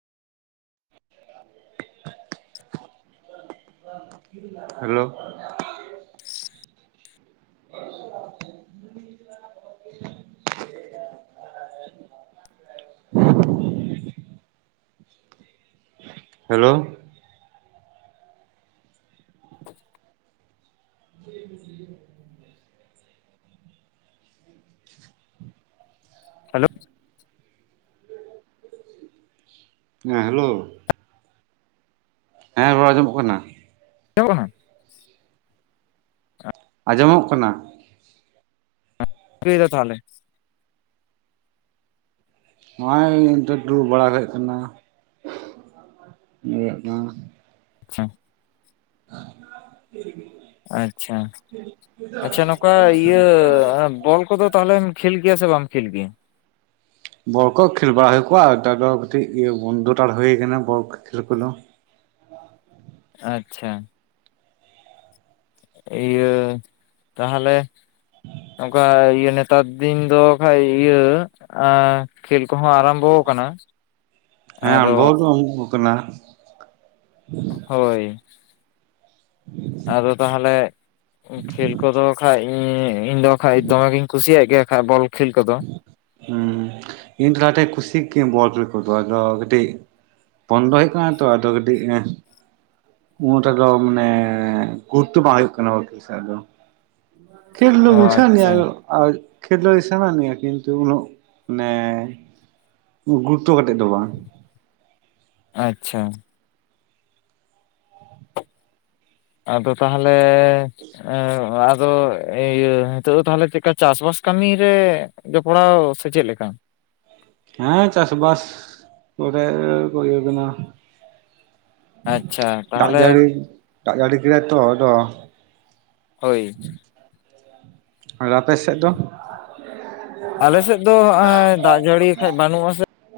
Hello. [inaudible] [inaudible] Hello. [unintelligible] Hello. ᱦᱮᱸ hello. ᱦᱮᱸ ᱨᱚᱲ ᱟᱸᱡᱚᱢᱚᱜ ᱠᱟᱱᱟ᱾ ᱟᱸᱡᱟᱢᱚᱜ ᱠᱟᱱᱟ? ᱟᱸᱡᱚᱢᱚᱜ ᱠᱟᱱᱟ᱾ ᱪᱤᱠᱟᱹᱭᱫᱟ ᱛᱟᱦᱚᱞᱮ? ᱱᱚᱜ-ᱚᱭ ᱱᱤᱛ ᱫᱟ ᱫᱩᱲᱩᱵ ᱵᱟᱲᱟ ᱦᱟᱭᱳᱜ ᱠᱟᱱᱟ [unintelligible] ᱠᱟᱱᱟ᱾ ᱟᱪᱪᱷᱟ᱾ [inaudible] ᱟᱪᱪᱷᱟ᱾ ᱟᱪᱪᱷᱟ ᱱᱚ ᱠᱟ ᱤᱭᱟᱹ ᱵᱚᱞ ᱠᱚᱫᱚ ᱛᱟᱦᱚᱞᱮᱢ ᱠᱷᱮᱞ ᱜᱮᱭᱟ ᱥᱮ ᱵᱟᱢ ᱠᱷᱮᱞ ᱜᱮᱭᱟ? ᱵᱟᱞᱠᱚ ᱠᱷᱮᱞ ᱵᱟᱲᱟ ᱦᱩᱭᱩᱜ ᱠᱚᱣᱟᱟᱹ ᱦᱮᱛᱟᱨ ᱫᱟ ᱠᱟᱴᱤᱡ ᱤᱭᱟᱹ ᱵᱚᱱᱫᱩ ᱦᱟᱛᱟᱲ ᱦᱩᱭ ᱠᱟᱱᱟ ᱵᱚᱞ ᱠᱷᱮᱞ ᱠᱚᱫᱚ᱾ ᱟᱪᱪᱷᱟ᱾ ᱤᱭᱟᱹ ᱛᱟᱦᱚᱞᱮ ᱱᱚᱝᱠᱟ ᱤᱭᱟᱹ ᱱᱮ ᱱᱮᱛᱟᱨ ᱫᱤᱱ ᱫᱚ ᱠᱷᱟᱡ ᱤᱭᱟᱹ ᱟᱸ ᱠᱷᱮᱞ ᱠᱚᱦᱚᱸ ᱟᱨᱟᱢᱵᱚᱣ ᱟᱠᱟᱱᱟ᱾ ᱦᱮᱸ ᱟᱫᱚ ᱟᱸᱬᱵᱷᱚ ᱫᱚ [unintelligible] ᱠᱟᱱᱟ᱾ ᱦᱳᱭ᱾ ᱟᱫᱚ ᱛᱟᱦᱚᱞᱮ, ᱠᱷᱮᱞ ᱠᱚᱫᱚ ᱠᱷᱟᱡ ᱤᱧ ᱤᱧ ᱫᱚ ᱵᱟᱠᱷᱟᱡ ᱫᱚᱢᱮ ᱜᱤᱧ ᱠᱩᱥᱤᱭᱟᱜ ᱜᱮᱭᱟ ᱠᱷᱟᱡ। ᱵᱚᱞ ᱠᱷᱮᱞ ᱠᱚᱫᱚ। ᱦᱩᱸ, ᱤᱧ ᱛᱷᱚᱲᱟ ᱠᱟᱹᱴᱤᱡ ᱠᱷᱩᱥᱤ ᱠᱤᱭᱟᱹᱧ ᱵᱳᱞ ᱠᱷᱮᱞ ᱠᱚᱫᱚ ᱟᱫᱚ ᱠᱟᱹᱴᱤᱡ ᱵᱚᱱᱫᱚ ᱦᱩᱭᱩᱜ ᱠᱟᱱᱟ ᱛᱚ, ᱟᱫᱚ ᱠᱟᱹᱴᱤᱡ ᱮᱸᱼᱼ ᱩᱱᱟᱹᱜᱴᱚ ᱫᱚ ᱢᱟᱱᱮ ᱜᱩᱨᱩᱛᱛᱚ ᱵᱟᱝ ᱦᱩᱭᱩᱜ ᱠᱟᱱᱟ ᱵᱳᱞ ᱠᱷᱮᱞ ᱥᱮᱫ ᱫᱚ। ᱠᱷᱮᱞ ᱫᱚ ᱚ ᱵᱩᱡᱷᱟᱣ ᱟᱪᱪᱷᱟ ᱟᱱᱤᱡ-ᱟ [unintelligible] [unintelligible] ᱠᱤᱱᱛᱩ ᱩᱱᱟᱹᱜ ᱢᱟᱱᱮ ᱜᱩᱨᱩᱛᱽᱛᱚ ᱠᱟᱛᱮᱫ ᱫᱚ ᱵᱟᱝ। ᱟᱪᱪᱷᱟ᱾ ᱟᱫᱚ ᱛᱟᱦᱟᱞᱮ, ᱮᱸ ᱟᱫᱚ ᱤᱭᱟᱹ ᱦᱤᱛᱚᱜ ᱫᱚ ᱛᱟᱦᱚᱞᱮ ᱪᱮᱫᱠᱟ ᱪᱟᱥᱵᱟᱥ ᱠᱟᱹᱢᱤ ᱨᱮ ᱡᱚᱯᱲᱟᱣ ᱥᱮ ᱪᱮᱫ ᱞᱮᱠᱟ? ᱦᱮᱸ ᱪᱟᱥ ᱵᱟᱥ ᱠᱚᱨᱮ ᱠᱚ ᱤᱭᱟᱹ ᱠᱟᱱᱟ। ᱟᱪᱪᱷᱟ ᱫᱟᱜ ᱛᱟᱦᱚᱞᱮ ᱡᱟᱹᱲᱤ, ᱫᱟᱜ ᱡᱟᱹᱲᱤ ᱠᱮᱫᱟᱭ ᱛᱚ ᱟᱫᱚ᱾ ᱦᱳᱭ। ᱟᱨ ᱟᱯᱮ ᱥᱮᱫ ᱫᱚ? ᱟᱞᱮᱥᱮᱫ ᱫᱚ ᱦᱟᱸᱜ-ᱟᱭ ᱫᱟᱜ ᱡᱟᱹᱲᱤ ᱦᱟᱠᱷᱟᱡ ᱵᱟᱹᱱᱩᱜ ᱟᱥᱮ।